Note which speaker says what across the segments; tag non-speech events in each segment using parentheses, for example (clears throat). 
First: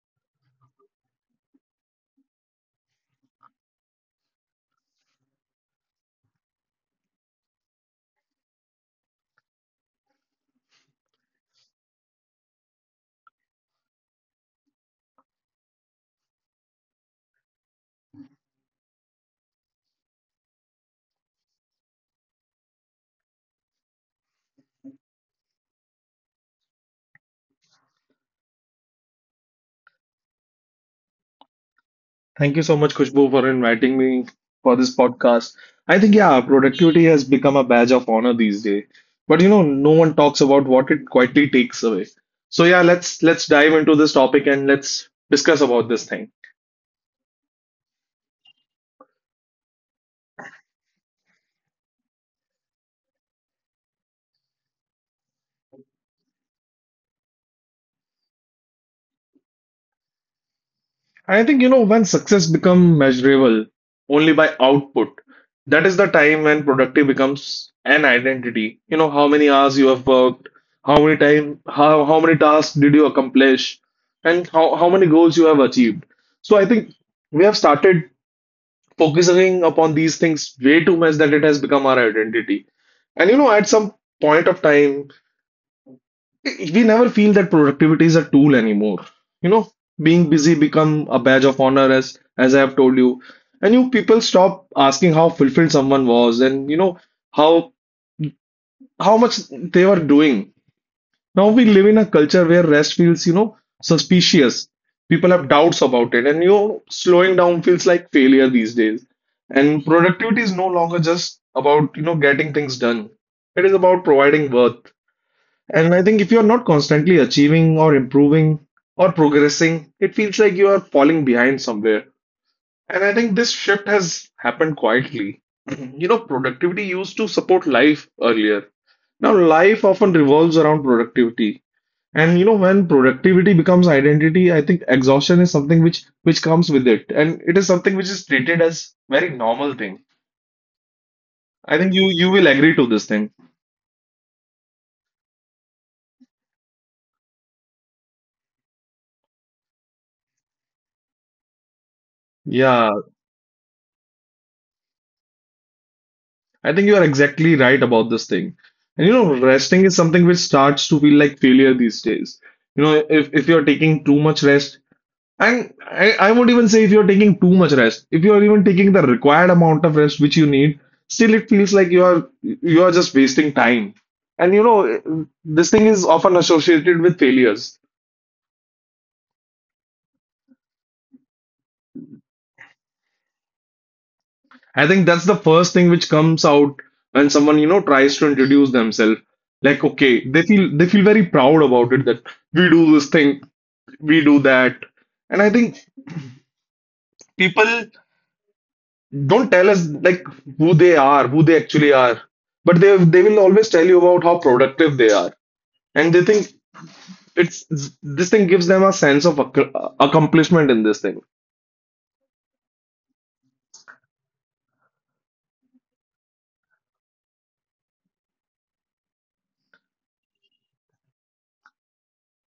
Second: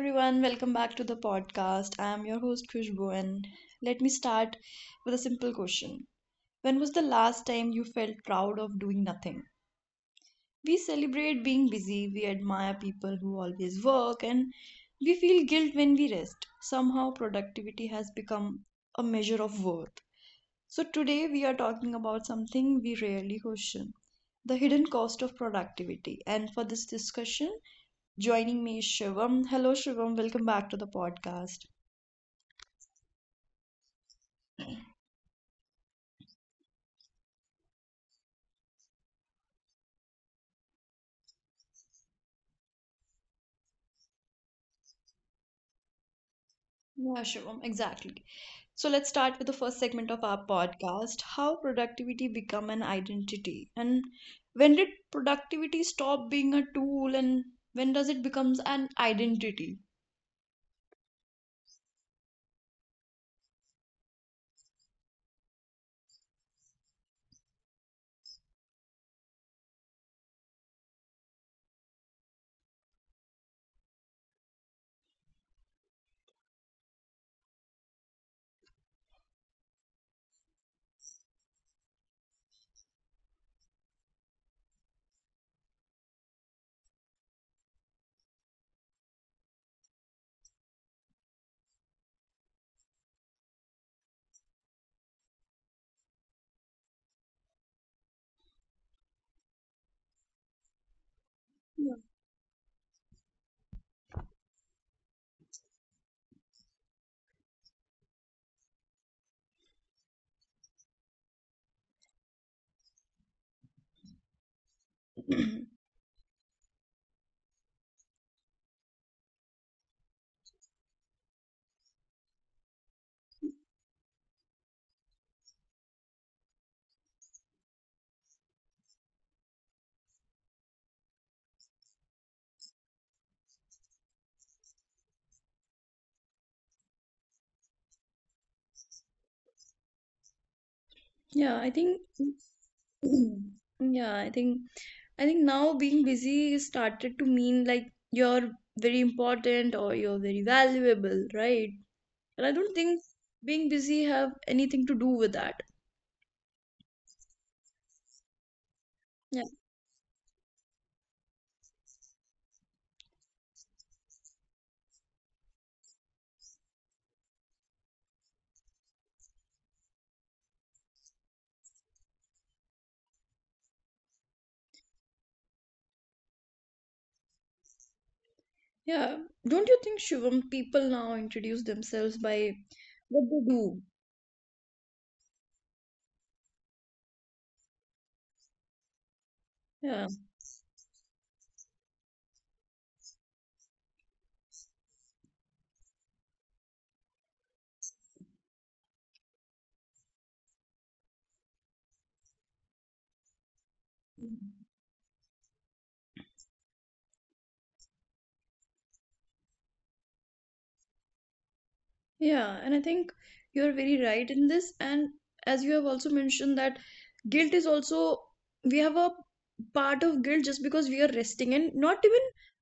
Speaker 1: everyone, welcome back to the podcast. I am your host Khushbu and let me start with a simple question. When was the last time you felt proud of doing nothing? We celebrate being busy, we admire people who always work and we feel guilt when we rest. Somehow productivity has become a measure of worth. So today we are talking about something we rarely question, the hidden cost of productivity. And for this discussion, joining me is Shivam. Hello, Shivam. Welcome back to the podcast.
Speaker 2: Thank you so much, Kushbu, for inviting me for this podcast. Productivity has become a badge of honor these days. No one talks about what it quietly takes away. So yeah, let's dive into this topic and let's discuss about this thing.
Speaker 1: Yeah, Shivam, exactly. So let's start with the first segment of our podcast, how productivity become an identity. And when did productivity stop being a tool and when does it becomes an identity?
Speaker 2: I think, you know, When success become measurable only by output, that is the time when productive becomes an identity. You know, how many hours you have worked, how many tasks did you accomplish, and how many goals you have achieved. So I think we have started focusing upon these things way too much that it has become our identity. And you know, at some point of time, we never feel that productivity is a tool anymore. you know Being busy become a badge of honor as I have told you, and you people stop asking how fulfilled someone was, and you know how how much they were doing. Now we live
Speaker 1: Yeah,
Speaker 2: in a culture where rest feels, suspicious. People have doubts about it, and you know slowing down feels like failure these days. And productivity is no longer just about, getting things done. It is about providing worth.
Speaker 1: (clears throat)
Speaker 2: And I think if you're not constantly achieving or improving or progressing, it feels like you are falling behind somewhere. And I think this shift has happened quietly. (clears throat) You know, productivity used to support life earlier. Now, life often revolves around productivity. And you know, when productivity becomes identity, I think exhaustion is something which comes with it. And it is something which is treated as very normal thing.
Speaker 1: yeah I
Speaker 2: I think
Speaker 1: think
Speaker 2: you will agree to this thing.
Speaker 1: (clears throat) yeah, I think I think now being busy started to mean like you're very important or you're very valuable, right? And I don't
Speaker 2: Yeah.
Speaker 1: think being busy have anything to do with that.
Speaker 2: I think you are exactly right about this thing. And you know,
Speaker 1: Yeah.
Speaker 2: resting is something which starts to feel like failure these days. You know, if you're taking too much rest, and I won't even say if you're taking too much rest, if you're even taking the required amount of rest which you need, still it feels like you are just wasting time. And you know, this thing is often associated with failures.
Speaker 1: Yeah. Don't you think, Shivam, people now introduce themselves by what they do?
Speaker 2: I think that's the first thing which comes out when someone, you know, tries to introduce themselves. Like,
Speaker 1: Yeah.
Speaker 2: okay, they feel very proud about it that we do this thing, we do that. And I think people don't tell us like who they are, who they actually are, but they will always tell you about how productive they are, and they think it's this thing gives them a sense of accomplishment in this thing.
Speaker 1: Yeah, and I think you're very right in this. And as you have also mentioned that guilt is also we have a part of guilt just because we are resting and not even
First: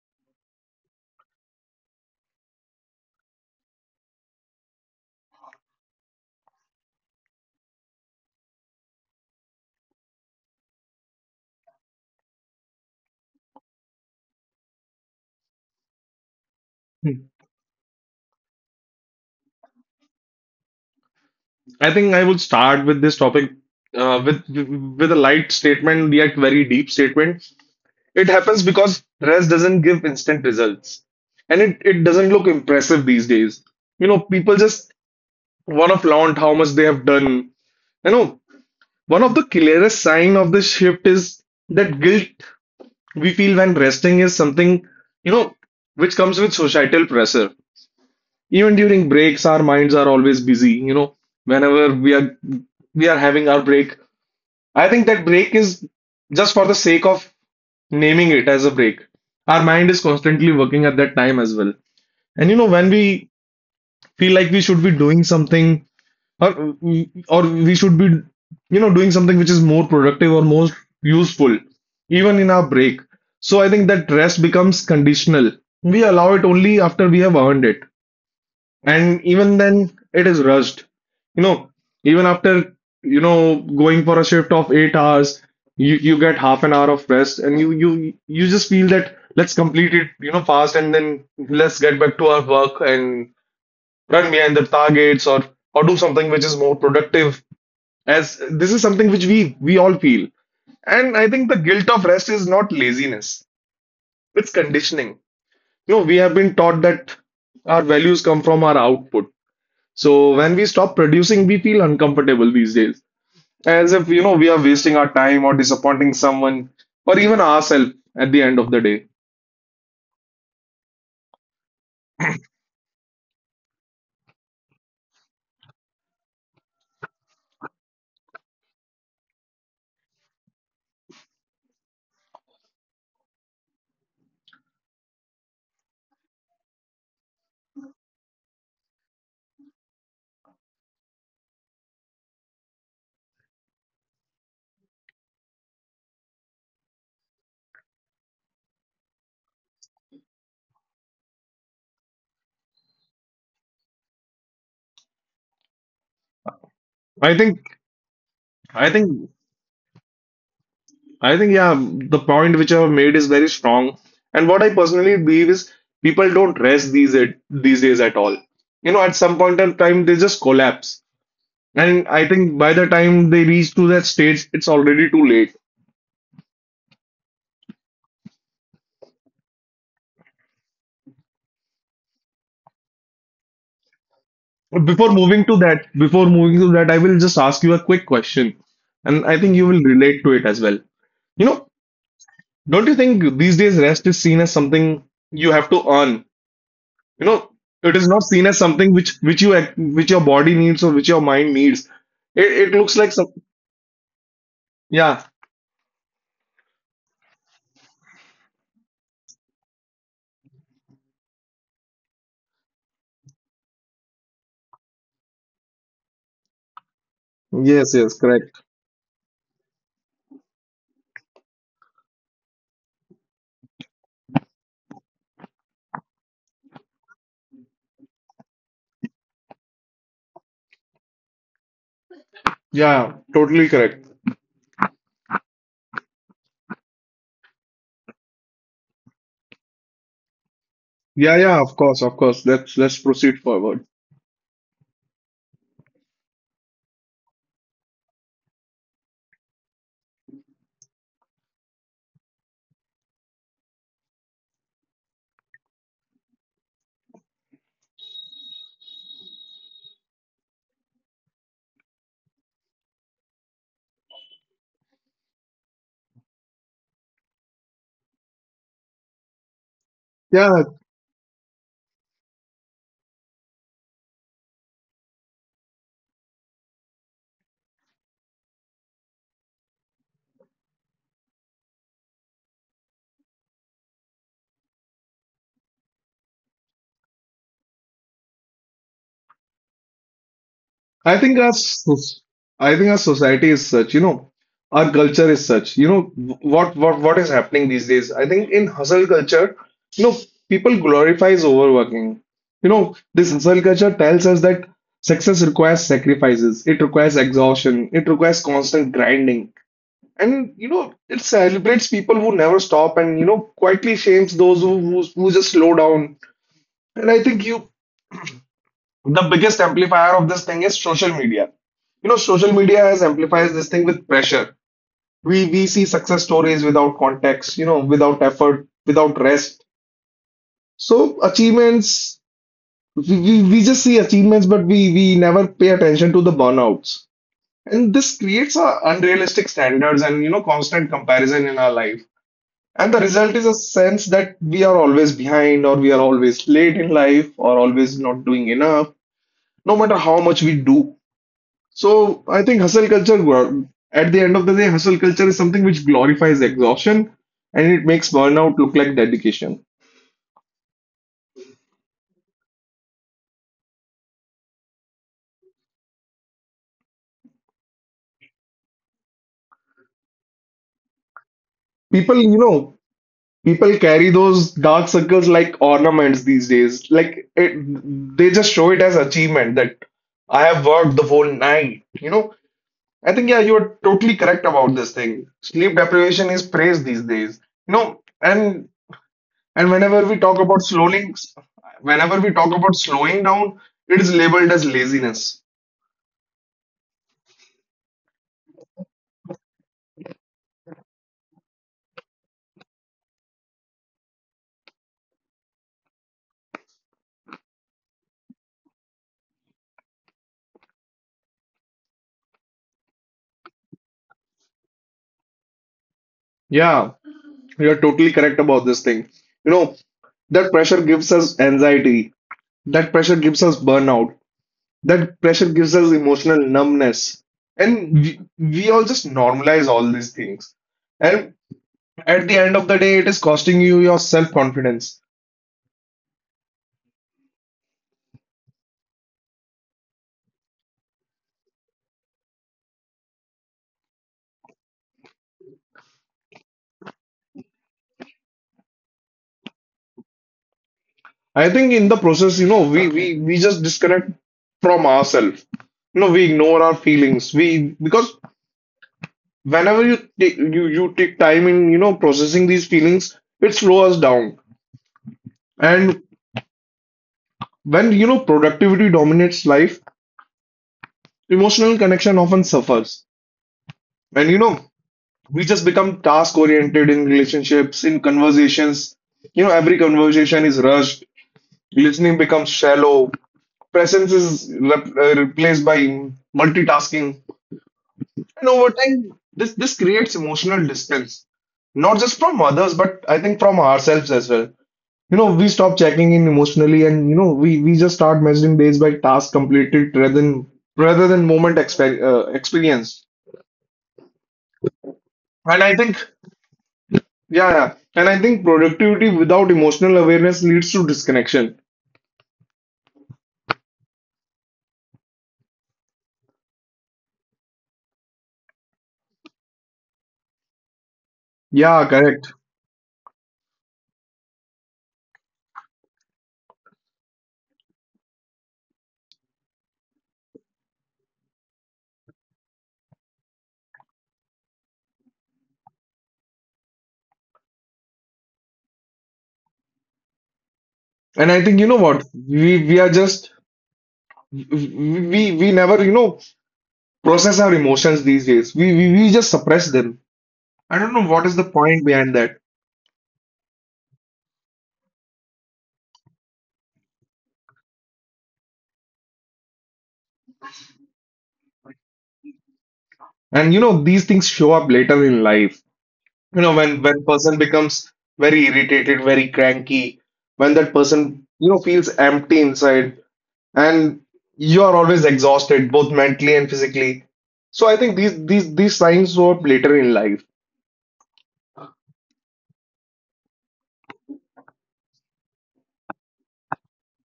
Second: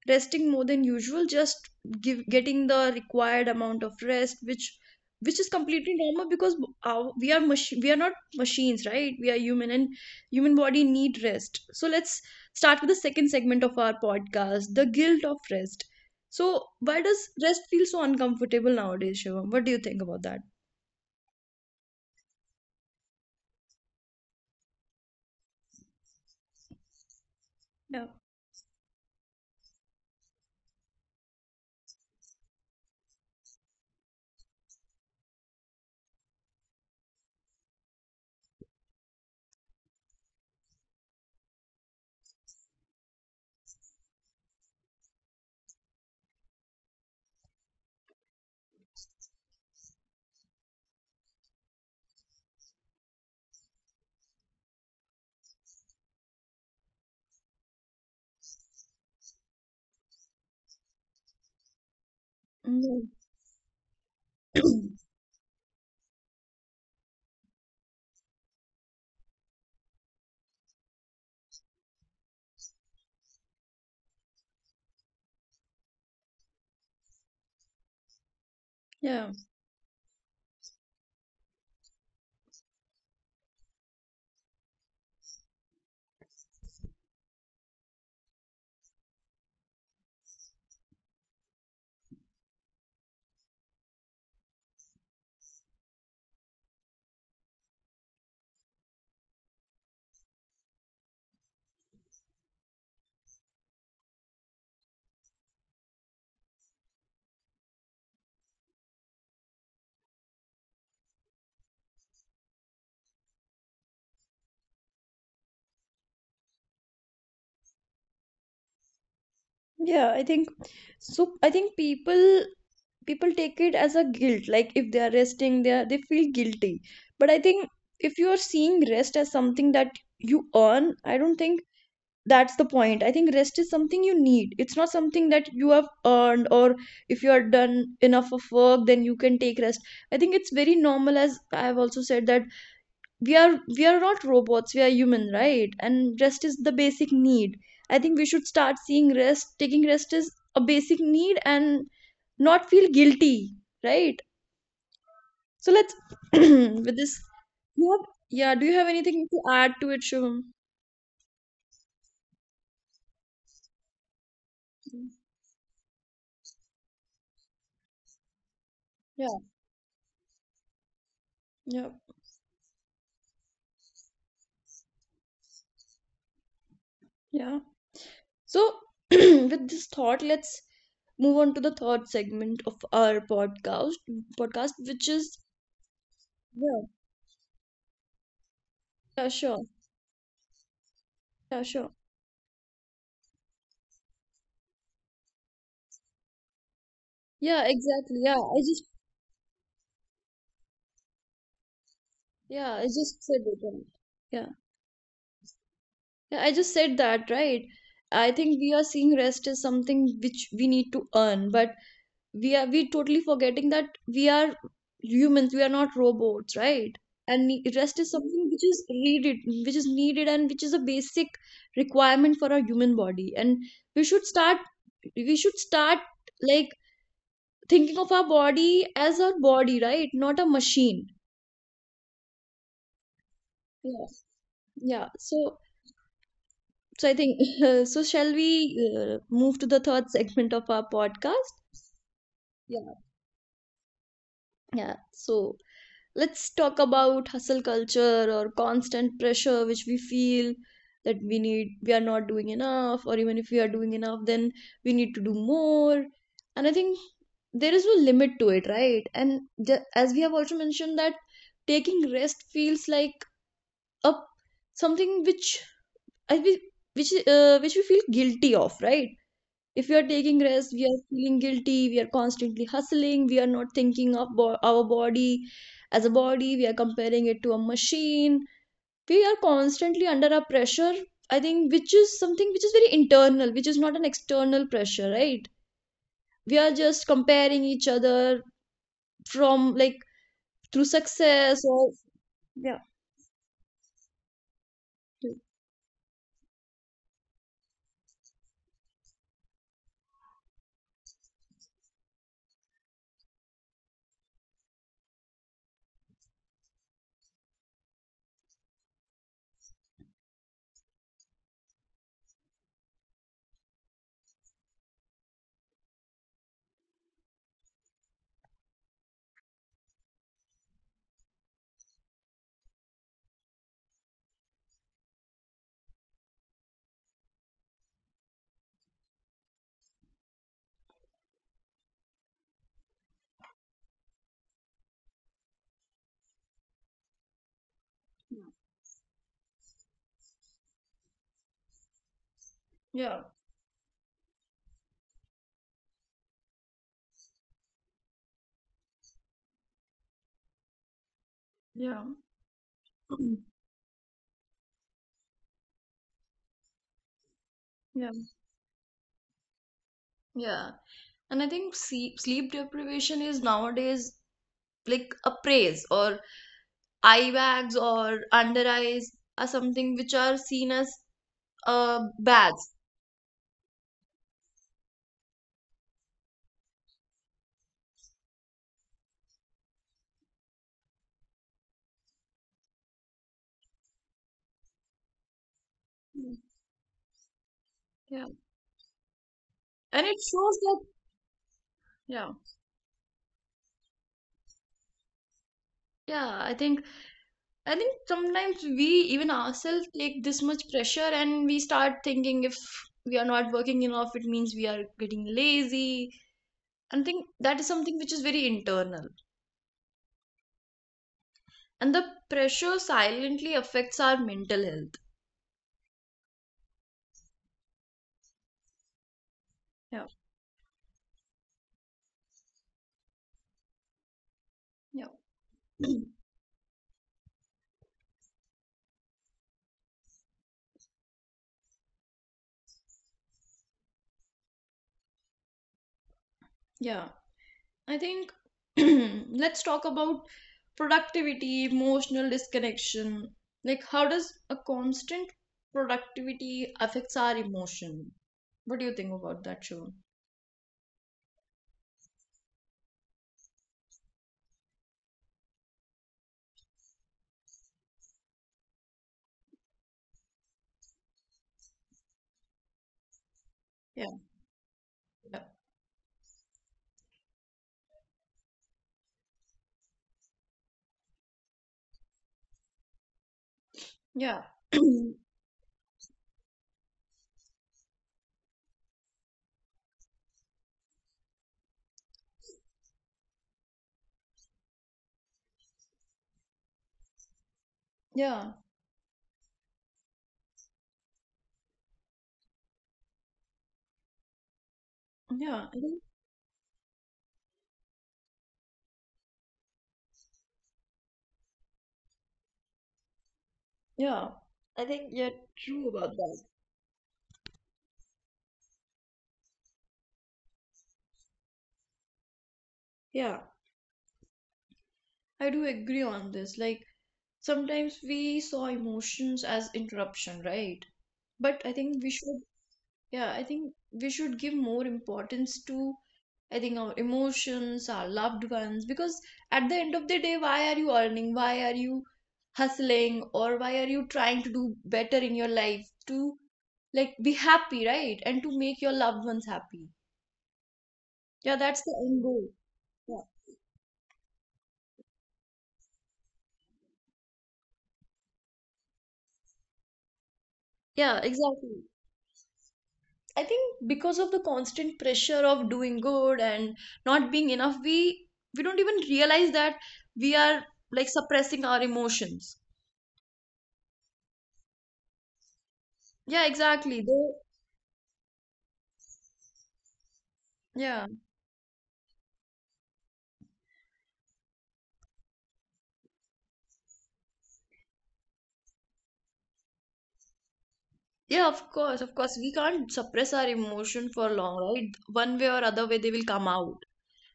Speaker 1: resting more than usual, just give getting the required amount of rest, which is completely normal because our, we are mach- we are not machines, right? We are human and human body need rest. So let's start with the second segment of our podcast, the guilt of rest. So why
Speaker 2: Hmm.
Speaker 1: does rest feel so uncomfortable nowadays, Shivam? What do you think about that?
Speaker 2: I think I would start with this topic uh, with with a light statement, yet very deep statement.
Speaker 1: Yeah.
Speaker 2: It happens because rest doesn't give instant results, and it doesn't look impressive these days. You know, people just want to flaunt how much they have done. You know, one of the clearest sign of this shift is that guilt we feel when resting is something, you know, which comes with societal pressure. Even during breaks, our minds are always busy. You know, whenever we are having our break, I think that break is just for the sake of naming it as a break. Our mind is constantly working at that time as well. And you know, when
Speaker 1: Mm.
Speaker 2: we feel like we should be
Speaker 1: (clears throat)
Speaker 2: doing something or we should be, you know, doing something which is more productive or more useful even in our break. So I think that rest becomes conditional. We allow it only after we have earned it, and
Speaker 1: Yeah.
Speaker 2: even then it is rushed. You know, even after, you know, going for a shift of 8 hours, you get half an hour of rest and you just feel that let's complete it, you know, fast, and then let's get back to our work and run behind the targets, or do something which is more productive, as this is something which we all feel. And I think the guilt of rest is not laziness, it's conditioning. You know, we have been taught that our values come from our output. So when we stop producing we feel uncomfortable these days, as if, you know, we are wasting our time or disappointing someone or even ourselves at the end of the day.
Speaker 1: Yeah. I think people take it as a guilt. Like if they are resting, they are, they feel guilty. But I think if you are seeing rest as something that you earn, I don't think that's the point. I think rest is something you need. It's not something that you have earned or if you are done enough of work, then you can take rest. I think it's very normal as I've also said that we are not robots, we are human, right? And rest is the basic need. I think we should start seeing rest, taking rest is a basic need and not feel guilty, right? So let's (clears throat) with this,
Speaker 2: i think
Speaker 1: you have, yeah, do you
Speaker 2: i
Speaker 1: have
Speaker 2: think
Speaker 1: anything to add to it, Shivam?
Speaker 2: I think, yeah, the point which I have made is very strong. And what I personally believe is people don't rest these days at all. You know, at
Speaker 1: Yeah.
Speaker 2: some point in time, they just collapse.
Speaker 1: Yeah.
Speaker 2: And I think by the time they reach to that stage, it's already too late.
Speaker 1: Yeah. So (clears throat) with this thought, let's move on to the third segment of our podcast which
Speaker 2: Before
Speaker 1: is
Speaker 2: moving to that, before moving to
Speaker 1: yeah
Speaker 2: that, I will just ask you a quick question. And
Speaker 1: yeah
Speaker 2: I think you
Speaker 1: sure
Speaker 2: will relate to it as well. You
Speaker 1: yeah
Speaker 2: know,
Speaker 1: sure
Speaker 2: don't you think these days rest is seen as something you have to earn? You know,
Speaker 1: yeah
Speaker 2: it is
Speaker 1: exactly
Speaker 2: not
Speaker 1: yeah
Speaker 2: seen as
Speaker 1: i.
Speaker 2: something which you which your body needs or which your mind needs. It
Speaker 1: Yeah, I
Speaker 2: looks like
Speaker 1: just
Speaker 2: some.
Speaker 1: said it, right? Yeah.
Speaker 2: Yeah.
Speaker 1: Yeah, I just said that, right? I think we are seeing rest as something which we need to earn, but we totally forgetting that we are humans, we are not robots, right? And ne-
Speaker 2: Yes,
Speaker 1: rest is
Speaker 2: yes,
Speaker 1: something
Speaker 2: correct.
Speaker 1: which is needed and which is a basic requirement for our human body. And we should start we should start like thinking of our body as our body, right? Not a machine.
Speaker 2: Yeah, totally
Speaker 1: Yeah.
Speaker 2: correct.
Speaker 1: Yeah. So. So I think (laughs) so. Shall we move to the third segment of our
Speaker 2: Yeah,
Speaker 1: podcast?
Speaker 2: yeah, of course, of course. Let's
Speaker 1: Yeah.
Speaker 2: let's proceed forward.
Speaker 1: Yeah. So let's talk about hustle culture or constant pressure which we feel that we need, we are not doing enough, or even if we are doing enough, then we need to do more. And I think there is no limit to it, right? And ju- as we have also mentioned that taking rest feels like a something which I we which we feel guilty of, right? If we are taking rest
Speaker 2: Yeah,
Speaker 1: we are feeling guilty, we are constantly hustling, we are not thinking of bo- our body as a body, we are comparing it to a machine, we are constantly under a pressure, I think, which is something which is very internal, which is not an external pressure, right? We are just comparing each other, from like through
Speaker 2: I think our
Speaker 1: success or
Speaker 2: soc-
Speaker 1: yeah.
Speaker 2: I think our society is such, you know, our culture is such. You know, what is happening these days? I think in hustle culture, you know, people glorifies overworking. You know, this hustle culture tells us that success requires sacrifices, it requires exhaustion, it requires constant grinding. And you know, it celebrates people who never stop and, you know, quietly shames those who just slow down. And I think you the biggest amplifier of this thing is social media. You know, social media has amplifies this thing with pressure. We see success stories without context, you know, without effort, without rest. So achievements, we just see achievements, but we never pay attention to the burnouts. And this creates a unrealistic standards and you know constant comparison in our life. And the
Speaker 1: Yeah,
Speaker 2: result is a sense that we are always behind or we are always late in life or always not doing enough, no matter how much we do.
Speaker 1: yeah,
Speaker 2: So I think
Speaker 1: (clears throat)
Speaker 2: at the end of the day, hustle culture is something which glorifies exhaustion, and it
Speaker 1: yeah,
Speaker 2: makes burnout look like dedication.
Speaker 1: yeah. And I think see, sleep deprivation is nowadays like a praise, or eye bags or under eyes are something which are seen as
Speaker 2: People, you
Speaker 1: bads.
Speaker 2: know, people carry those dark circles like ornaments these days. Like it, they just show it as achievement that I have worked the whole night. You know, I think, yeah, you are totally correct about this thing. Sleep deprivation is praised these days. You know,
Speaker 1: Yeah,
Speaker 2: and And
Speaker 1: and it shows that
Speaker 2: whenever
Speaker 1: yeah,
Speaker 2: we talk about slowing down, it is labeled as laziness.
Speaker 1: yeah. I think sometimes we even ourselves take this much pressure and we start thinking if we are not working enough, it means we are getting lazy. And I think that is something which is very internal, and the pressure silently affects our mental health.
Speaker 2: Yeah, you're totally correct about this thing. You know,
Speaker 1: Yeah,
Speaker 2: that pressure gives us anxiety. That pressure gives us burnout. That
Speaker 1: yeah,
Speaker 2: pressure gives us
Speaker 1: (clears throat)
Speaker 2: emotional numbness. And we all just normalize all these things. And at the end of the day, it is costing you your self-confidence.
Speaker 1: yeah. I think (clears throat) let's talk about productivity, emotional disconnection. Like, how does a constant productivity affects our emotion? What do you think about that, Shivam?
Speaker 2: I think in the process, you know, we just disconnect from ourselves. You know, we ignore our feelings. We because whenever you take time in, you know, processing these feelings, it slows us down.
Speaker 1: Yeah.
Speaker 2: And when, you know, productivity dominates life, emotional connection often suffers.
Speaker 1: Yeah,
Speaker 2: And you know,
Speaker 1: yeah, (clears throat)
Speaker 2: we just become task oriented in relationships, in conversations. You know, every conversation is rushed. Listening becomes shallow. Presence is replaced by multitasking.
Speaker 1: yeah,
Speaker 2: And over time, this creates emotional distance, not just from others, but I think from ourselves as well. You know, we
Speaker 1: yeah. I
Speaker 2: stop
Speaker 1: think,
Speaker 2: checking in emotionally, and you know, we just start measuring days by task completed rather than moment experienced.
Speaker 1: yeah, I think you're
Speaker 2: And
Speaker 1: true
Speaker 2: I think,
Speaker 1: about that.
Speaker 2: yeah, and I think productivity without emotional awareness leads to disconnection.
Speaker 1: Yeah, I do agree on this. Like, sometimes we saw emotions as interruption, right? But I think
Speaker 2: Yeah,
Speaker 1: we should.
Speaker 2: correct.
Speaker 1: Yeah, I think we should give more importance to, I think, our emotions, our loved ones, because at the end of the day, why are you earning? Why are you hustling? Or why are you trying to do better in your life, to like be happy, right? And to make your loved ones happy.
Speaker 2: And
Speaker 1: Yeah,
Speaker 2: I think
Speaker 1: that's
Speaker 2: you
Speaker 1: the
Speaker 2: know
Speaker 1: end
Speaker 2: what?
Speaker 1: goal.
Speaker 2: We are
Speaker 1: Yeah,
Speaker 2: just we we never, you know, process our emotions these days. We just suppress them. I don't
Speaker 1: yeah,
Speaker 2: know what is the
Speaker 1: exactly.
Speaker 2: point behind that.
Speaker 1: I think because of the constant pressure of doing good and not being enough, we don't even realize that we are like suppressing our emotions.
Speaker 2: And you know, these things show up later in life.
Speaker 1: Yeah,
Speaker 2: You know,
Speaker 1: exactly. They,
Speaker 2: when person becomes very irritated, very cranky, when that
Speaker 1: yeah,
Speaker 2: person, you know, feels empty inside, and you are always exhausted, both mentally and physically. So I think these signs show up later in life.
Speaker 1: yeah, of course, of course. We can't suppress our emotion for long, right? One way or other way, they will come out.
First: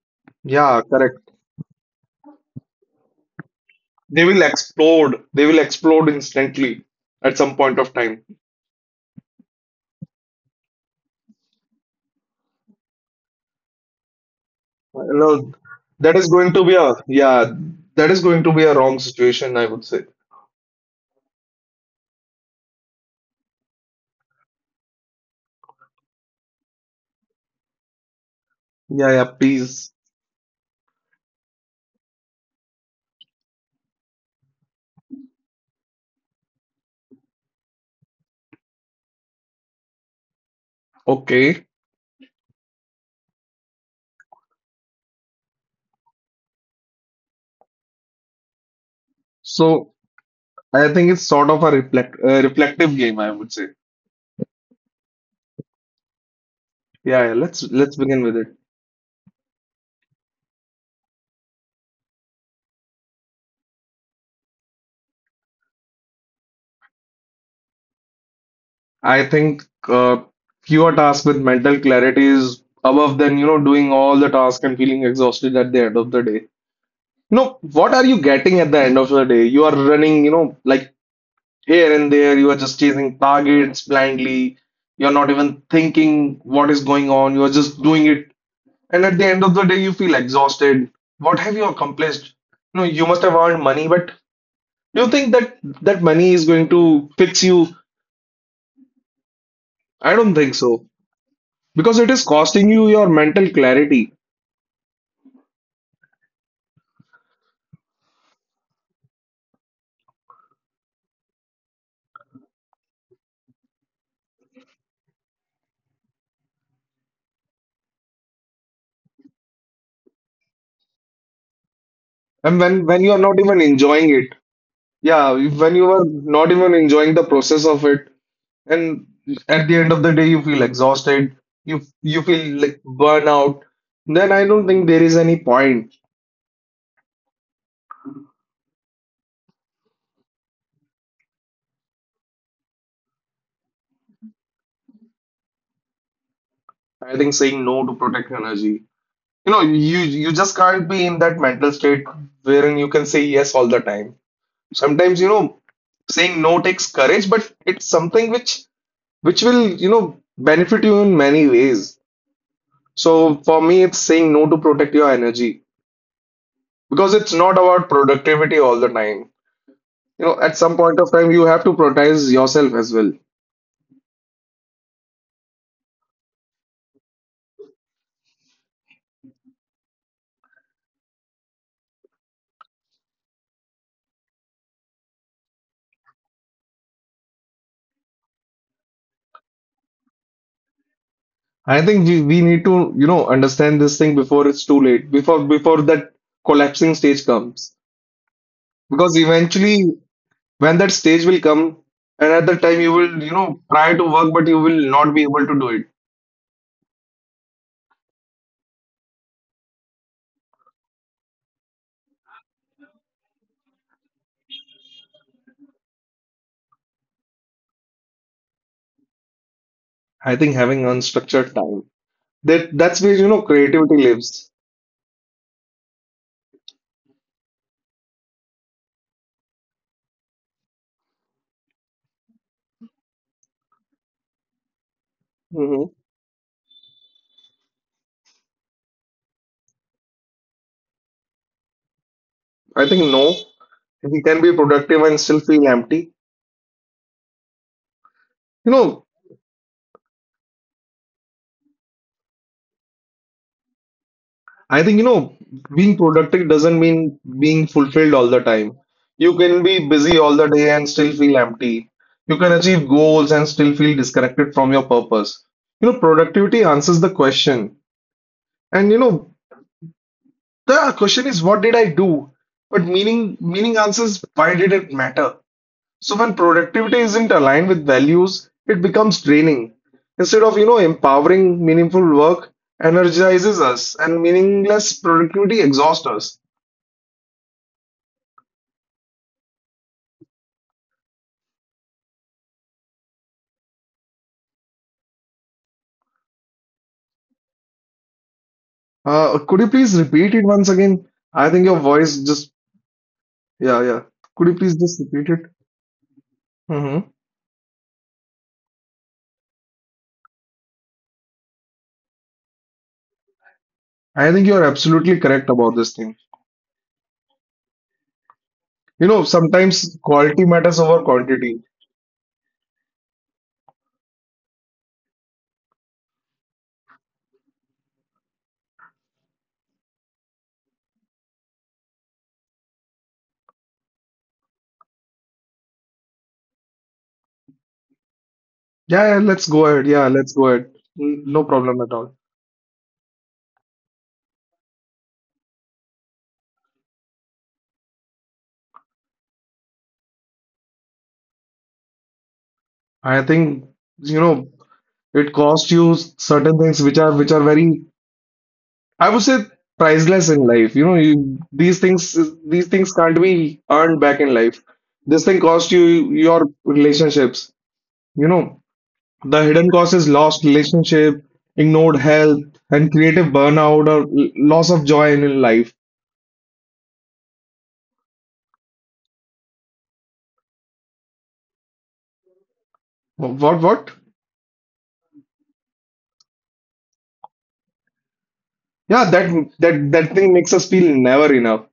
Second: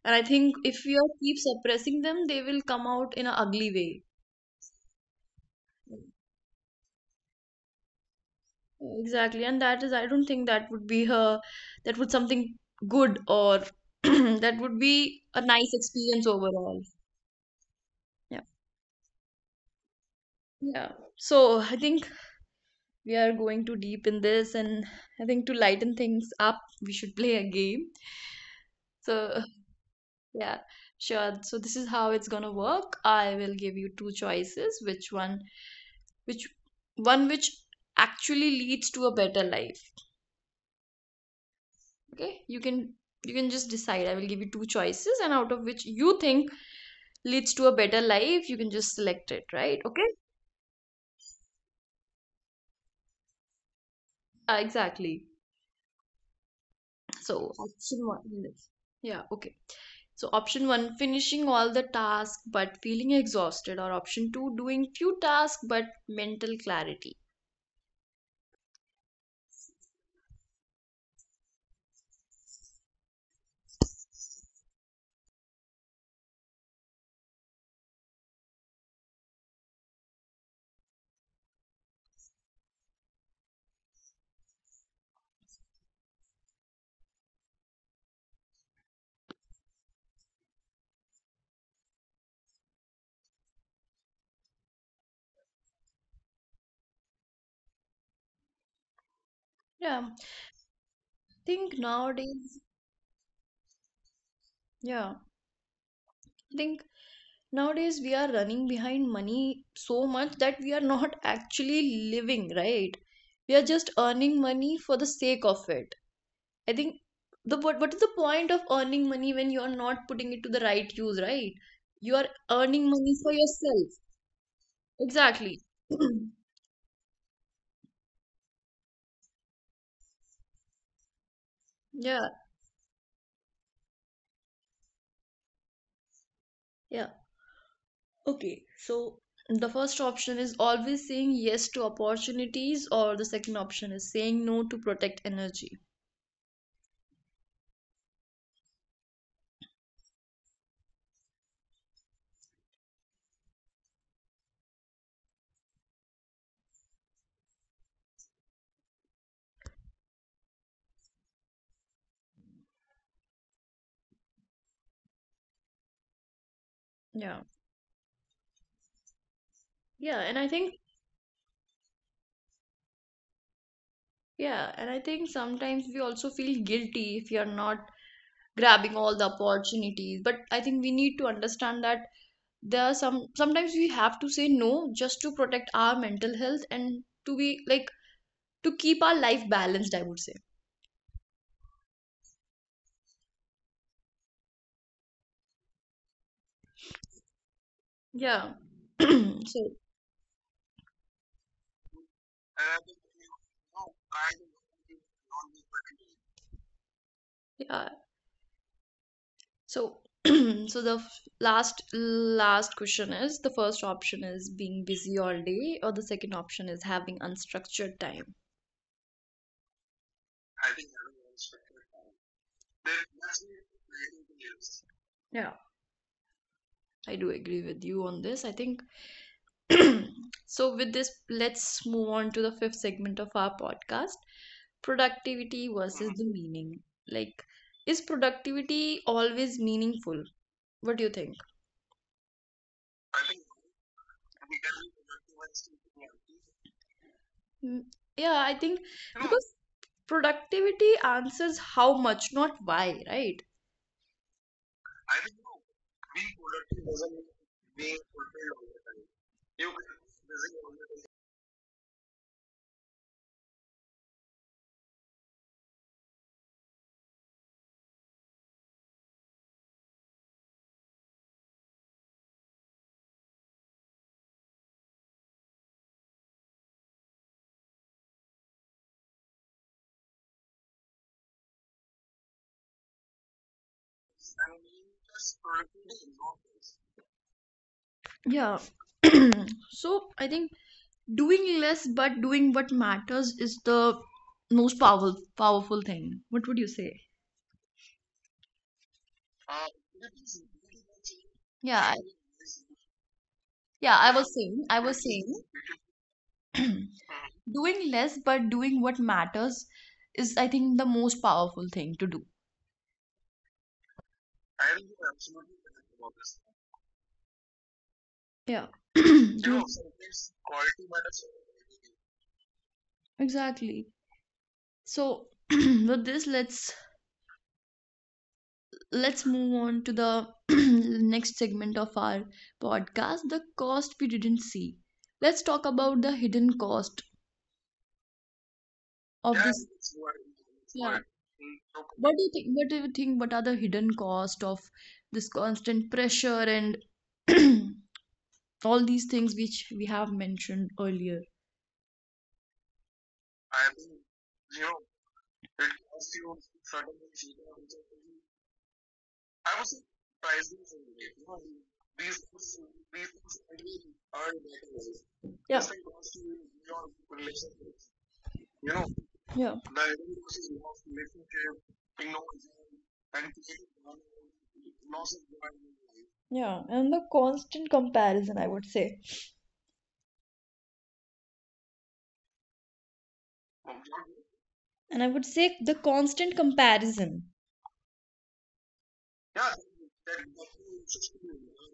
Speaker 1: And I think
Speaker 2: Yeah,
Speaker 1: if we are
Speaker 2: correct.
Speaker 1: keep suppressing them, they will come out in an ugly way.
Speaker 2: They will explode. They will explode instantly at some point of time.
Speaker 1: Exactly. And that is, I don't think that would be her, that would something good or (clears throat) that would
Speaker 2: You
Speaker 1: be a
Speaker 2: know,
Speaker 1: nice
Speaker 2: that
Speaker 1: experience
Speaker 2: is going to be
Speaker 1: overall.
Speaker 2: a yeah, that is
Speaker 1: Yeah.
Speaker 2: going to be a wrong situation, I would say.
Speaker 1: Yeah. So I think we are going too deep in this, and I think to lighten things up, we should play a game.
Speaker 2: Yeah, yeah,
Speaker 1: So
Speaker 2: please.
Speaker 1: yeah, sure. So this is how it's gonna work. I will give you two choices, which one which one which actually leads to a better life.
Speaker 2: Okay.
Speaker 1: Okay? You can just decide. I will give you two choices and out of which you think leads to a better life, you can just select it, right?
Speaker 2: So
Speaker 1: Okay?
Speaker 2: I think it's sort of a reflective game, I would say.
Speaker 1: Exactly.
Speaker 2: Yeah, yeah,
Speaker 1: So
Speaker 2: let's
Speaker 1: option
Speaker 2: begin with it.
Speaker 1: one. Yeah, okay. So option one, finishing all the tasks but feeling exhausted, or option two, doing few tasks but mental clarity.
Speaker 2: I think fewer tasks with mental clarity is above than, you know, doing all the tasks and feeling exhausted at the end of the day. No, what are you getting at the end of the day? You are running, you know, like here and there, you are just chasing targets blindly. You're not even thinking what is going on. You're just doing it. And at the end of the day, you feel exhausted. What have you accomplished? No, you must have earned money, but do you think that money is going to fix you?
Speaker 1: Yeah.
Speaker 2: I don't think so,
Speaker 1: Think
Speaker 2: because it is
Speaker 1: nowadays,
Speaker 2: costing you your mental clarity.
Speaker 1: yeah, I think nowadays we are running behind money so much that we are not (laughs) actually living, right? We are just earning money for the sake of it. I think the what is the point of earning money when you are not putting it to the right use, right? You are
Speaker 2: And
Speaker 1: earning
Speaker 2: when
Speaker 1: money
Speaker 2: you are
Speaker 1: for
Speaker 2: not even
Speaker 1: yourself.
Speaker 2: enjoying it, yeah,
Speaker 1: Exactly.
Speaker 2: when you
Speaker 1: (clears throat)
Speaker 2: are not even enjoying the process of it, and at the end of the day, you feel exhausted. You
Speaker 1: Yeah,
Speaker 2: you feel like burnout. Then I don't think there is any point.
Speaker 1: yeah. Okay, so the first option is always saying yes to opportunities, or the second option is saying no to protect energy.
Speaker 2: I think saying no to protect energy. You know, you just can't be in that mental state wherein you can say yes all the time. Sometimes, you know, saying no takes courage, but it's something which will, you know, benefit you in many ways. So for me, it's saying no to protect your energy because it's
Speaker 1: Yeah.
Speaker 2: not about productivity all the time.
Speaker 1: Yeah,
Speaker 2: You
Speaker 1: and I
Speaker 2: know, at
Speaker 1: think,
Speaker 2: some point of time, you have to prioritize yourself as well.
Speaker 1: yeah, and I think sometimes we also feel guilty if we are not grabbing all the opportunities. But I think we need to understand that there are some, sometimes we have to say no just to protect our mental health and to be like, to keep our life balanced, I would say.
Speaker 2: I think we need to, you know, understand this thing before it's too late, before that collapsing stage comes.
Speaker 1: Yeah.
Speaker 2: Because
Speaker 1: (clears throat) So,
Speaker 2: eventually when that stage will come and at that time you will you know try to work but you will not be able to do it.
Speaker 1: yeah. So, (clears throat) so the f- last question is the first option is being busy all day, or the second option is having unstructured time.
Speaker 2: I think having unstructured time, that's where you know creativity lives.
Speaker 1: Yeah, I do agree with you on this. I think (clears throat) so, with this, let's move on to the fifth segment of our podcast, productivity
Speaker 2: Hmm.
Speaker 1: versus the meaning. Like, is productivity always meaningful? What do you think?
Speaker 2: I think no, we can be productive and still feel empty,
Speaker 1: Mm, yeah, I
Speaker 2: you
Speaker 1: think
Speaker 2: know.
Speaker 1: because productivity answers how much, not why, right?
Speaker 2: I think you know being productive doesn't mean being fulfilled all the time. You can be busy all the day and still feel empty. You can achieve goals and still feel disconnected from your purpose. You know, productivity answers the question, and you know, the question is, what did I do? But meaning, meaning answers, why did it matter? So when productivity isn't aligned with values, it becomes draining. Instead of, you know, empowering meaningful work energizes us and meaningless productivity exhausts us.
Speaker 1: Yeah. (clears throat) So, I think doing less but doing what matters is the most powerful thing. What would you say?
Speaker 2: Could you please repeat it once again? I think your
Speaker 1: Yeah, I-
Speaker 2: voice just, yeah,
Speaker 1: yeah,
Speaker 2: yeah.
Speaker 1: I was
Speaker 2: Could you
Speaker 1: saying,
Speaker 2: please
Speaker 1: I
Speaker 2: just
Speaker 1: was
Speaker 2: repeat it?
Speaker 1: saying.
Speaker 2: Hmm.
Speaker 1: (clears throat) Doing less but doing what matters is, I think, the most powerful thing to do.
Speaker 2: I think you're absolutely correct about this thing.
Speaker 1: Yeah. (clears throat)
Speaker 2: You know,
Speaker 1: Yeah, you
Speaker 2: sometimes quality matters over quantity.
Speaker 1: exactly. So (clears throat) with this, let's move on to the (clears throat) next segment of our podcast, the cost we didn't see. Let's talk about the hidden cost
Speaker 2: Yeah, yeah,
Speaker 1: of
Speaker 2: let's go
Speaker 1: this.
Speaker 2: ahead. Yeah, let's go ahead.
Speaker 1: Yeah.
Speaker 2: No problem at all.
Speaker 1: What do you think? What do you think? What are the hidden cost of this constant pressure and (clears throat) all these things which we have mentioned earlier?
Speaker 2: I think, you know, it costs you certain things which are very, I would say, priceless in life. You know, you, these things can't be earned back in life. This thing
Speaker 1: Yeah,
Speaker 2: cost you your relationships. You know, the
Speaker 1: yeah,
Speaker 2: hidden cost is lost relationship, ignored health, and creative burnout or loss of joy in life.
Speaker 1: yeah, and the constant comparison, I would say.
Speaker 2: What what?
Speaker 1: The constant comparison,
Speaker 2: Yeah, that thing makes us feel never enough.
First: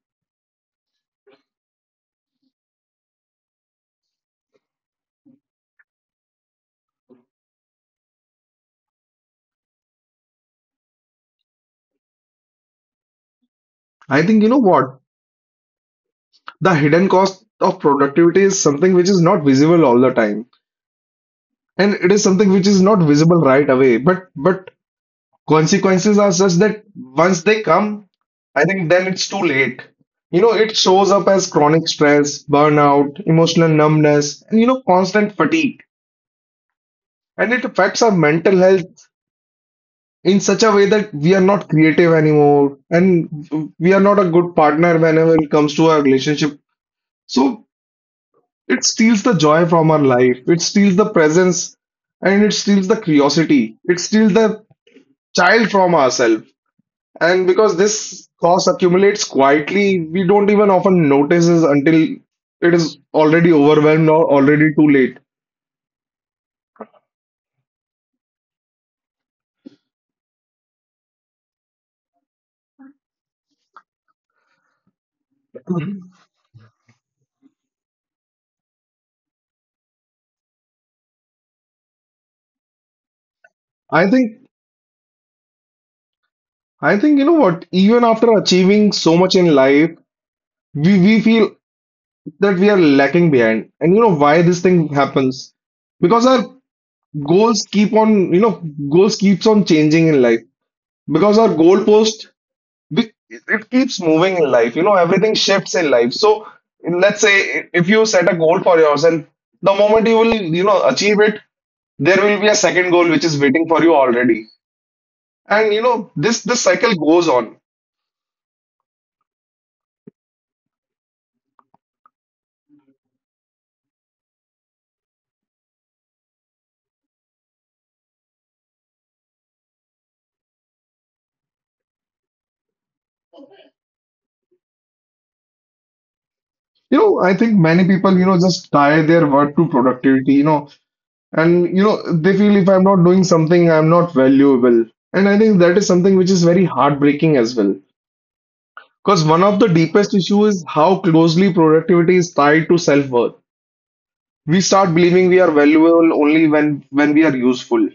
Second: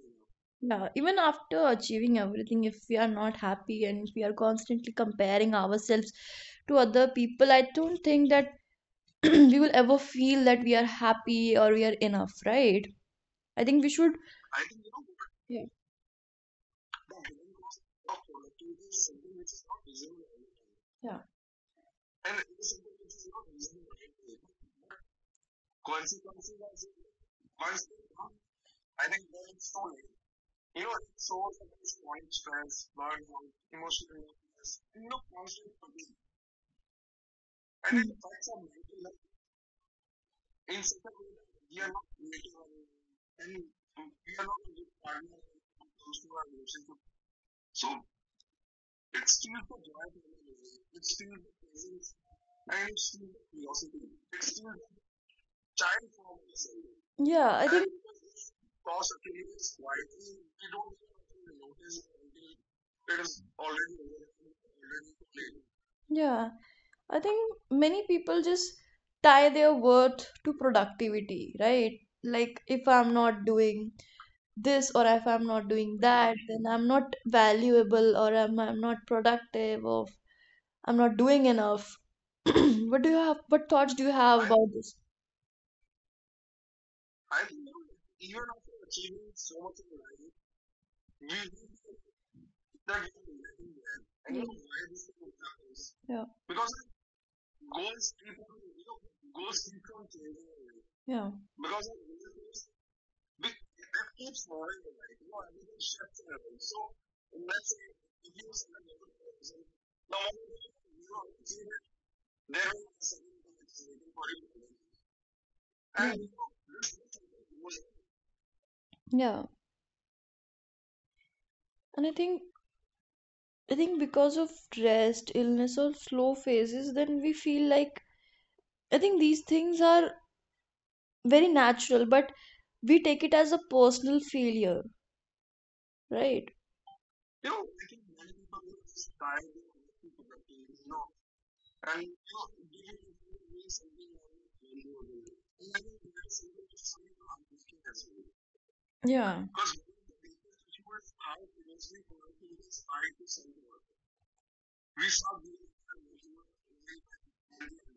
Speaker 1: yeah, even after achieving everything, if we are not happy and if we are constantly comparing ourselves to other people, I don't think that (clears throat) we will ever feel that we are happy or we are enough, right? I think we
Speaker 2: I
Speaker 1: should
Speaker 2: think you know what?
Speaker 1: Yeah,
Speaker 2: The hidden cost of productivity is something which is not visible all the time,
Speaker 1: yeah,
Speaker 2: and it is something which is not visible right away, but consequences are such that once they come, I think then it's too late. You know, it shows up as chronic stress, burnout, emotional numbness, and you know, constant fatigue. And it affects our mental health in such a way that we are not creative anymore and we are not a good partner whenever it comes to our relationship. So it steals the joy from our life. It steals the presence and it steals the curiosity. It steals the child from ourselves. And
Speaker 1: yeah.
Speaker 2: because this cost accumulates quietly, we don't even often notice it until it is already overwhelmed or already too late.
Speaker 1: Yeah I think many people just tie their worth to productivity, right? Like, if I'm not doing this or if I'm not doing that, then I'm not valuable, or I'm not productive or I'm not doing enough. (clears throat) What thoughts do
Speaker 2: I
Speaker 1: you
Speaker 2: think
Speaker 1: have about this?
Speaker 2: I think you know what, even after achieving so much in life, we feel that we are lacking behind. And you know why
Speaker 1: Yeah,
Speaker 2: this thing happens? Because
Speaker 1: yeah,
Speaker 2: our goals keep on, you know, goals keeps on changing in life,
Speaker 1: yeah.
Speaker 2: because our goalpost, we, it keeps moving in life, you know, everything shifts in life. So let's say if you set a goal for yourself, the moment you will you know achieve it, there will be a second goal which is waiting for you already, and you know this cycle goes on.
Speaker 1: Yeah, and I think because of rest, illness, or slow phases, then we feel like I think these things are very natural, but we take it as a personal failure, right?
Speaker 2: You know, I think many people, you know, just tie their work to productivity, you know, and, you know, they feel if I'm not doing something, I'm not valuable. And I think that is something which is very heartbreaking as well. Because one
Speaker 1: Yeah,
Speaker 2: of the deepest issues is how closely productivity is tied to self-worth. We start believing we are valuable only when we are useful.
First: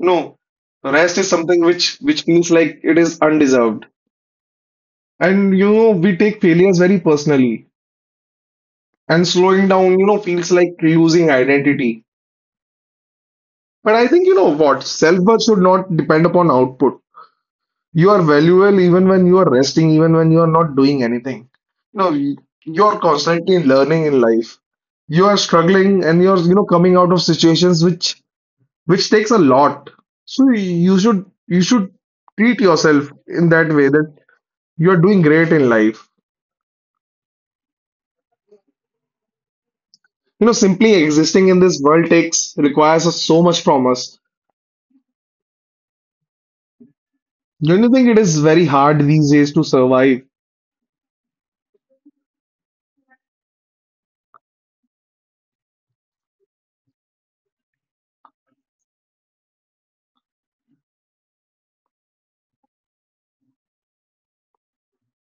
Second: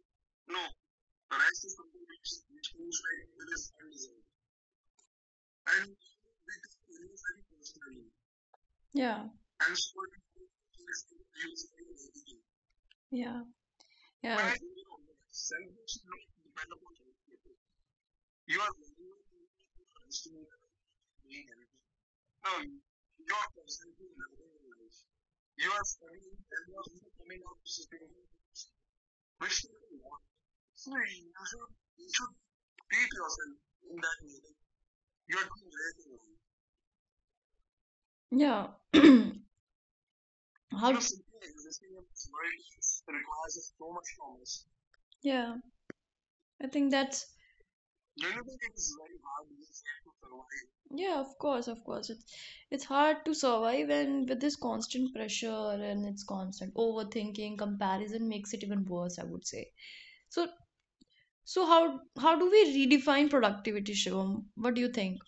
Speaker 2: No, rest is something which feels like it is undeserved. And you know, we take failures very personally.
Speaker 1: yeah,
Speaker 2: And slowing down, you know, feels like losing identity.
Speaker 1: yeah,
Speaker 2: But I think you
Speaker 1: yeah,
Speaker 2: know what? Self-worth should not depend upon output. You are valuable even when you are resting, even when you are not doing anything. No, you are constantly learning in life. You are struggling and you're, you know, coming out of situations which takes a lot. So you should treat yourself in that way, that you are doing great in life.
Speaker 1: yeah. (clears throat)
Speaker 2: You know,
Speaker 1: How?
Speaker 2: simply existing in this world takes requires us so much from us.
Speaker 1: Yeah, I think that's
Speaker 2: Don't you think it is very hard these days to survive?
Speaker 1: yeah, of course, of course. It's hard to survive, and with this constant pressure and it's constant overthinking, comparison makes it even worse, I would say. So so how do we redefine productivity, Shivam? What do you think?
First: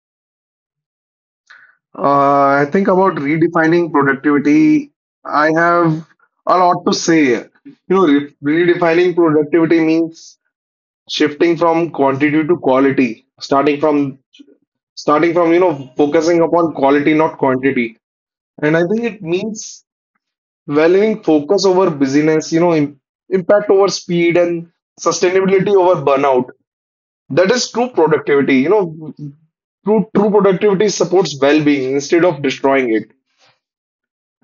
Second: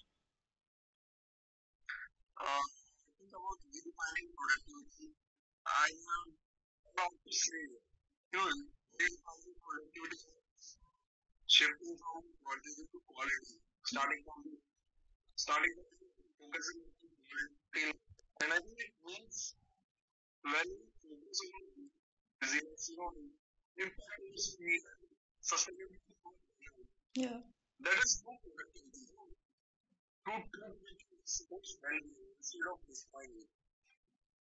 Speaker 2: I think about redefining productivity. I have a lot to say. You know, redefining productivity means shifting from quantity to quality, starting from you know, focusing upon quality, not quantity. And I think it means valuing focus over busyness, you know, im impact over speed and sustainability over burnout.
Speaker 1: Yeah,
Speaker 2: That is true productivity. You know, true productivity supports well-being instead of destroying it.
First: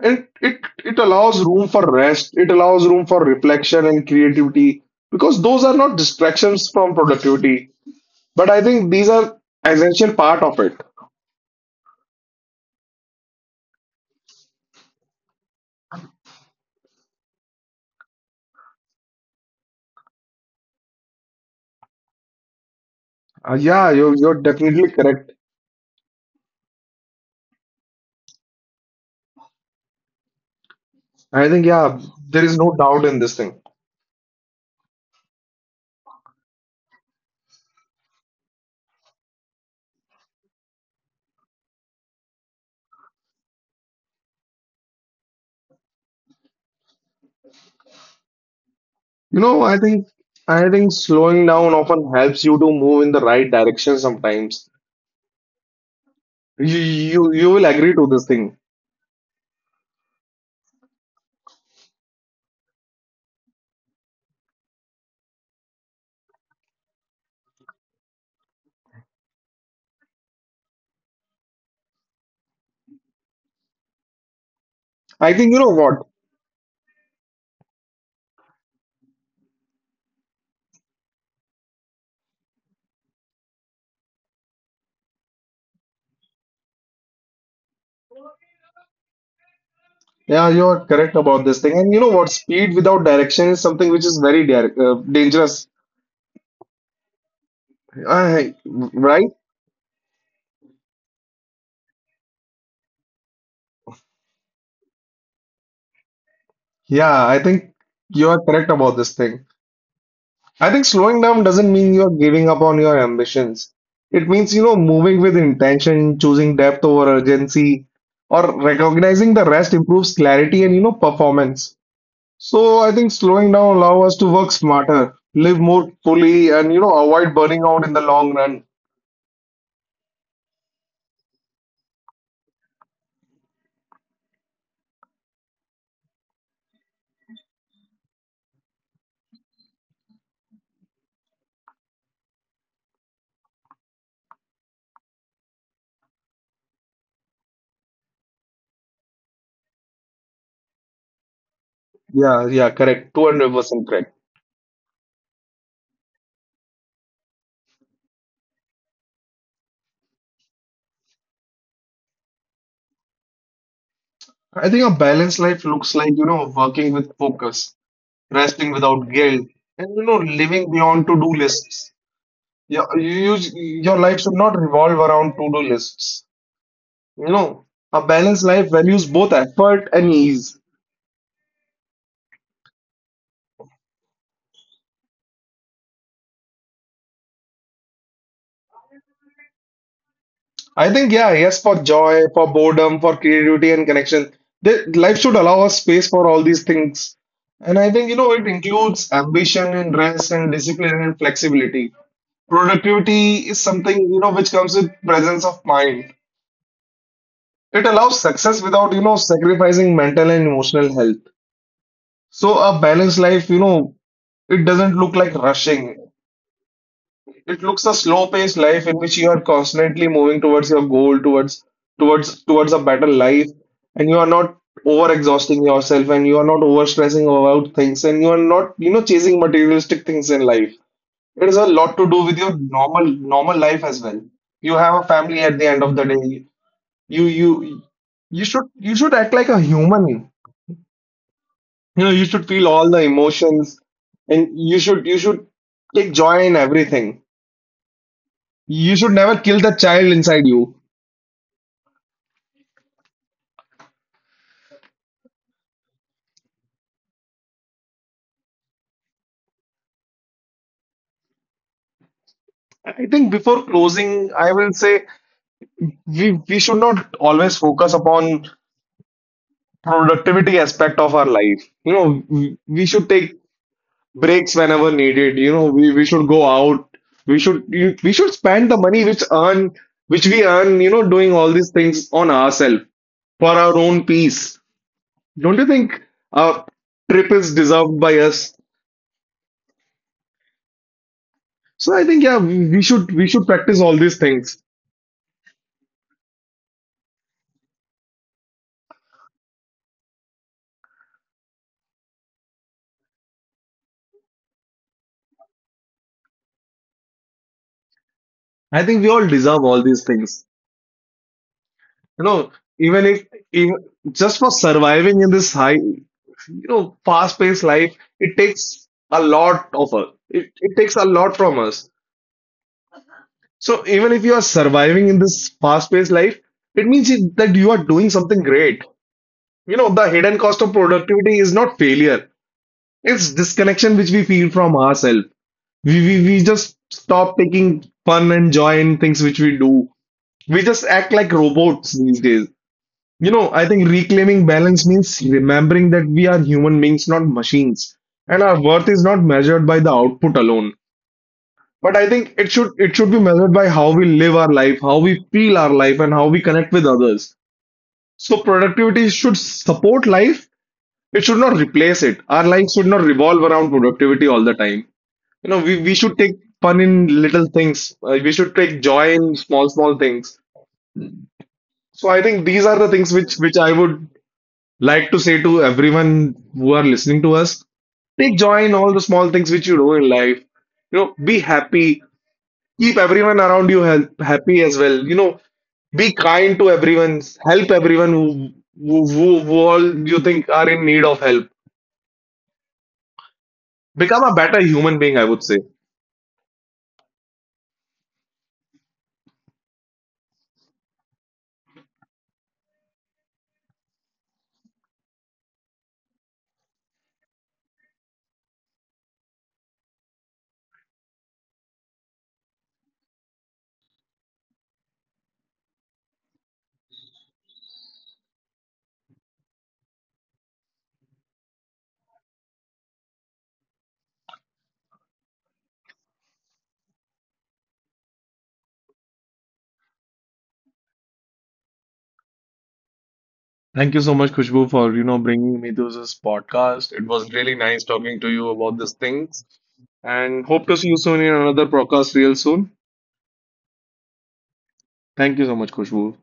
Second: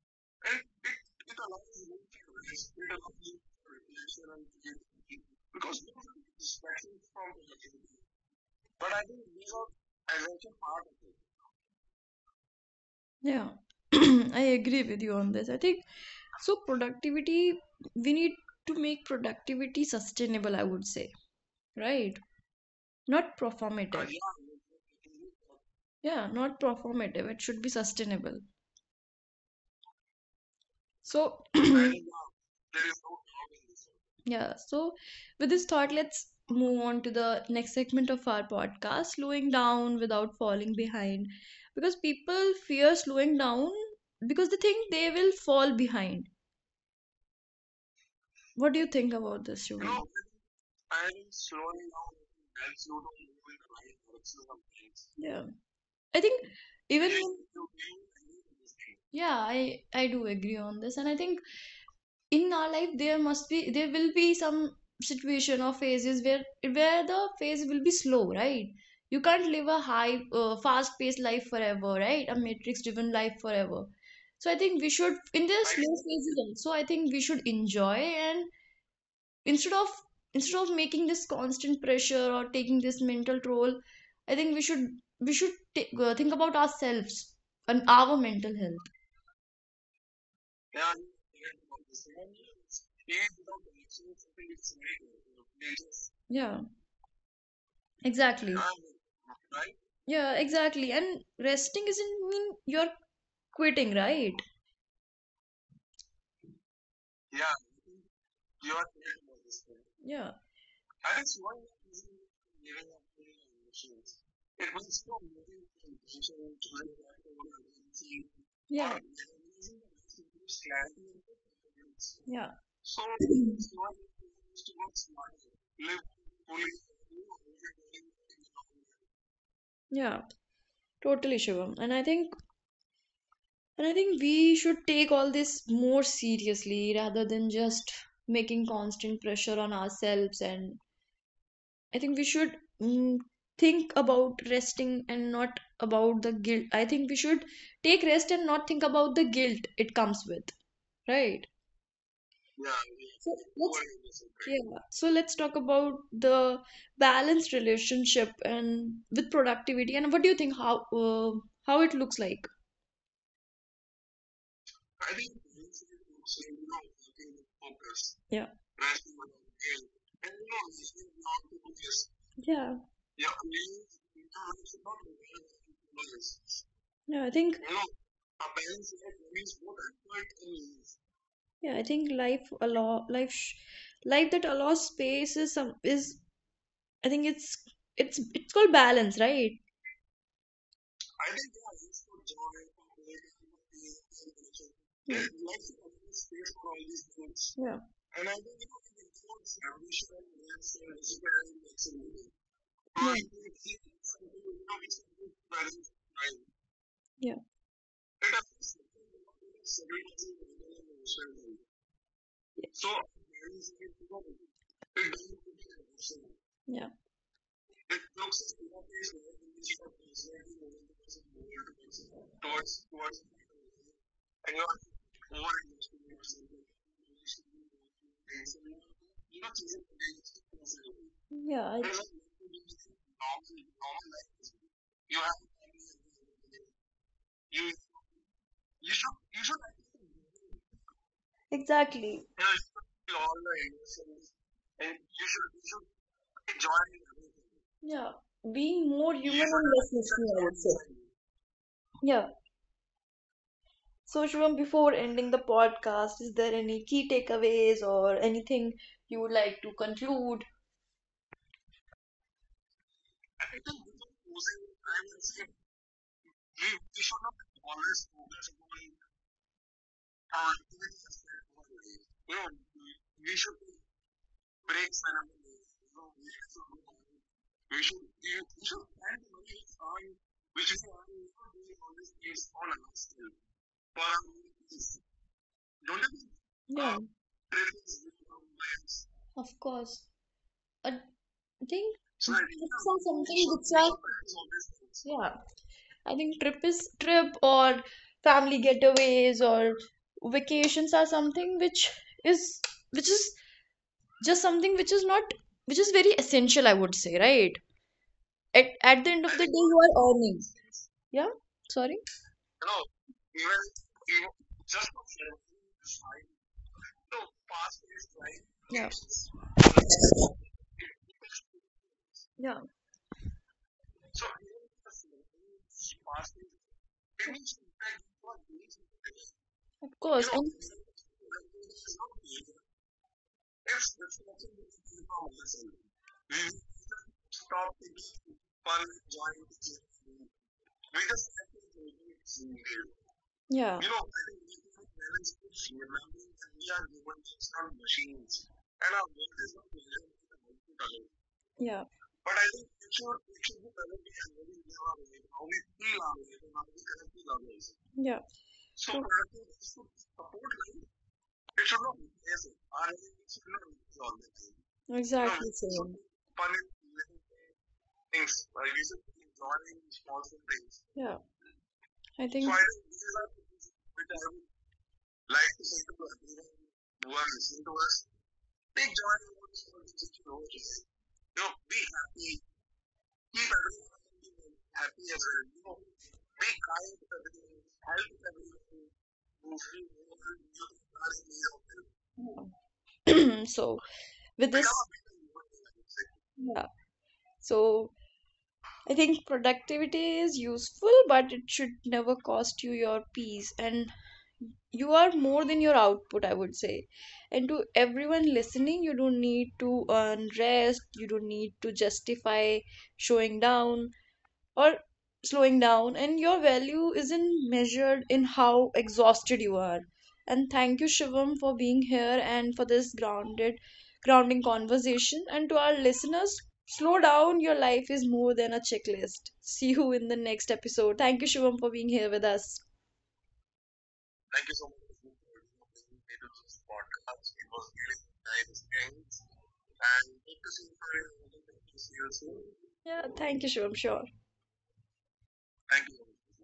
Speaker 2: It allows room for rest, it allows room for reflection and creativity, because those are not distractions from productivity. But I think these are essential part of it.
Speaker 1: yeah. (clears throat) I agree with you on this. I think so productivity, we need to make productivity sustainable, I would say, right? Not
Speaker 2: Yeah,
Speaker 1: performative.
Speaker 2: you're definitely correct.
Speaker 1: Yeah, not performative. It should be sustainable. So,
Speaker 2: I think yeah, there is no doubt in this thing.
Speaker 1: (clears throat) yeah, so with this thought, let's move on to the next segment of our podcast, slowing down without falling behind. Because people fear slowing down because they think they will fall behind. What do you think
Speaker 2: You
Speaker 1: about
Speaker 2: know,
Speaker 1: this, Shubham?
Speaker 2: I think slowing down often helps you to move in the right direction sometimes.
Speaker 1: Yeah. I think
Speaker 2: You
Speaker 1: even
Speaker 2: you
Speaker 1: in
Speaker 2: you will agree to this thing.
Speaker 1: yeah, I do agree on this, and I think in our life there will be some situation or phases where the phase will be slow, right? You can't live a high, fast-paced life forever, right? A matrix-driven life forever. So I think we should
Speaker 2: I
Speaker 1: in
Speaker 2: think
Speaker 1: the
Speaker 2: you know what?
Speaker 1: slow phases also. I think we should enjoy and instead of instead of making this constant pressure or taking this mental toll, I think we should take, think about ourselves and our mental health.
Speaker 2: Yeah, you're correct about this thing. And you know what? Speed without direction is something which is very dangerous,
Speaker 1: Yeah, exactly.
Speaker 2: I, right?
Speaker 1: Yeah, exactly, and resting isn't mean you're quitting, right?
Speaker 2: Yeah, I think you are correct about this thing.
Speaker 1: Yeah,
Speaker 2: I think slowing down doesn't mean you're giving up on your ambitions. It means, you know, moving with intention, choosing depth over urgency, or
Speaker 1: yeah,
Speaker 2: recognizing the rest improves clarity and, you know, performance.
Speaker 1: yeah,
Speaker 2: So I think slowing down allows us to work smarter, live more fully, and, you know, avoid burning out in the long run.
Speaker 1: yeah, totally, Shivam. And I think we should take all this more seriously rather than just making constant pressure on ourselves, and I think we should, mm, think about resting and not about the guilt. I think we should take rest and not think about the guilt it comes with, right?
Speaker 2: Yeah,
Speaker 1: I
Speaker 2: yeah,
Speaker 1: mean,
Speaker 2: correct.
Speaker 1: so
Speaker 2: 200% correct.
Speaker 1: let's yeah. So let's talk about the balanced relationship and with productivity, and what do you think how, how it looks like?
Speaker 2: I think a balanced life looks like, you know, working with focus,
Speaker 1: Yeah.
Speaker 2: resting without guilt, and you know, living beyond to-do lists.
Speaker 1: Yeah.
Speaker 2: Your life should not revolve around to-do lists.
Speaker 1: Yeah,
Speaker 2: You
Speaker 1: I think
Speaker 2: know, a balanced life values both effort and ease.
Speaker 1: yeah, I think life allow life sh life that allows space is some is I think it's it's called balance, right?
Speaker 2: I think, yeah, yes, for joy, for boredom, for creativity and connection. Life
Speaker 1: Yeah.
Speaker 2: should allow us space for all these things.
Speaker 1: Yeah.
Speaker 2: And I think, you know, it includes ambition and rest and discipline and flexibility.
Speaker 1: Yeah.
Speaker 2: Productivity is something, you know, which comes with presence of mind.
Speaker 1: Yeah.
Speaker 2: It allows success without, you know, sacrificing mental and emotional health. So a balanced life, you know, it doesn't look like rushing.
Speaker 1: Yeah.
Speaker 2: It looks a slow-paced life in which you are constantly moving towards your goal, towards a better life, and you are not over-exhausting yourself and you are not overstressing about things and you are not, you know, chasing materialistic things in life. It has
Speaker 1: Yeah.
Speaker 2: a lot
Speaker 1: I,
Speaker 2: to do with your normal life as well. You have a family at the end of the day. You you should you should act like a human. You know,
Speaker 1: exactly.
Speaker 2: you should feel all the emotions and you should take joy in everything.
Speaker 1: Yeah. Being
Speaker 2: You
Speaker 1: more
Speaker 2: should
Speaker 1: human
Speaker 2: never
Speaker 1: and
Speaker 2: kill the
Speaker 1: less
Speaker 2: child
Speaker 1: machine, I
Speaker 2: inside
Speaker 1: would
Speaker 2: you.
Speaker 1: say. Yeah. So, Shubham, before ending the podcast, is there any key takeaways or anything you would like to conclude?
Speaker 2: I think before closing, I will say we should not always focus upon productivity aspect of our life. You know, we should take breaks whenever needed. You know, we should go out. We should we should spend the money which we earn, you know, doing all these things on ourselves for our own peace. Don't you think a
Speaker 1: Yeah.
Speaker 2: trip is deserved by us?
Speaker 1: Of course. I think
Speaker 2: So I
Speaker 1: it's
Speaker 2: think yeah,
Speaker 1: some-
Speaker 2: we
Speaker 1: something
Speaker 2: should
Speaker 1: which I
Speaker 2: practice all these things.
Speaker 1: Yeah. I think trip is trip or family getaways or vacations are something is which is just something which is not which is very essential, I would say, right? At
Speaker 2: I
Speaker 1: at the
Speaker 2: think we
Speaker 1: end of the
Speaker 2: all
Speaker 1: day,
Speaker 2: deserve
Speaker 1: you
Speaker 2: all
Speaker 1: are
Speaker 2: these
Speaker 1: earning.
Speaker 2: things.
Speaker 1: Yeah. Sorry.
Speaker 2: You know, even if even just for surviving in this high, you know, fast-paced life, it
Speaker 1: Yeah.
Speaker 2: takes a lot of us. It takes a lot from us.
Speaker 1: Yeah.
Speaker 2: So even if you are surviving in this fast-paced life, it means that you are doing something great. You
Speaker 1: Of
Speaker 2: know, the
Speaker 1: course.
Speaker 2: hidden
Speaker 1: And
Speaker 2: cost of productivity is not failure. It's disconnection which we feel from ourselves. We we just stop taking fun and joy in things which we do. We just act like robots these days. You know, I
Speaker 1: yeah.
Speaker 2: think reclaiming balance means remembering that we are human beings, not machines, and our worth is not measured by the output alone.
Speaker 1: Yeah.
Speaker 2: But I think it should be measured by how we live our life, how we feel our life, and how we connect with others.
Speaker 1: Yeah.
Speaker 2: So
Speaker 1: So
Speaker 2: productivity should support life. It should not replace it. Our life should not revolve around productivity all the time.
Speaker 1: exactly
Speaker 2: You know,
Speaker 1: same.
Speaker 2: we should take fun in little things. We should take joy in small, small things.
Speaker 1: Yeah.
Speaker 2: So
Speaker 1: I so
Speaker 2: I
Speaker 1: think.
Speaker 2: think these are the things which I would like to say to everyone who are listening to us. Take joy in all the small things which you do in life. You know, be happy. Keep everyone around you happy as well. You know, be kind to everyone. Help everyone who all you think are in need of help.
Speaker 1: (clears throat) So
Speaker 2: Become a
Speaker 1: with this,
Speaker 2: better human being, I would say.
Speaker 1: yeah, so I think productivity is useful, but it should never cost you your peace, and you are more than your output, I would say. And to everyone listening, you don't need to earn rest, you don't need to justify showing down or slowing down, and your value isn't measured in how exhausted you are. And thank you, Shivam, for being here and for this grounded grounding conversation, and to our listeners, slow down, your life is more than a checklist. See you in the next episode. Thank you, Shivam, for being here with us.
Speaker 2: Thank you so much, Khushbu, for you know bringing me to this podcast. It was really nice talking to you about these things, and hope to see you soon in another podcast real soon.
Speaker 1: Yeah, thank you, Shivam. Sure.
Speaker 2: Thank you so much, Khushbu,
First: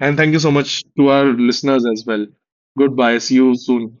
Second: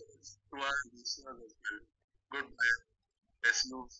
Speaker 2: and thank you so much to our listeners as well. Goodbye. See you soon.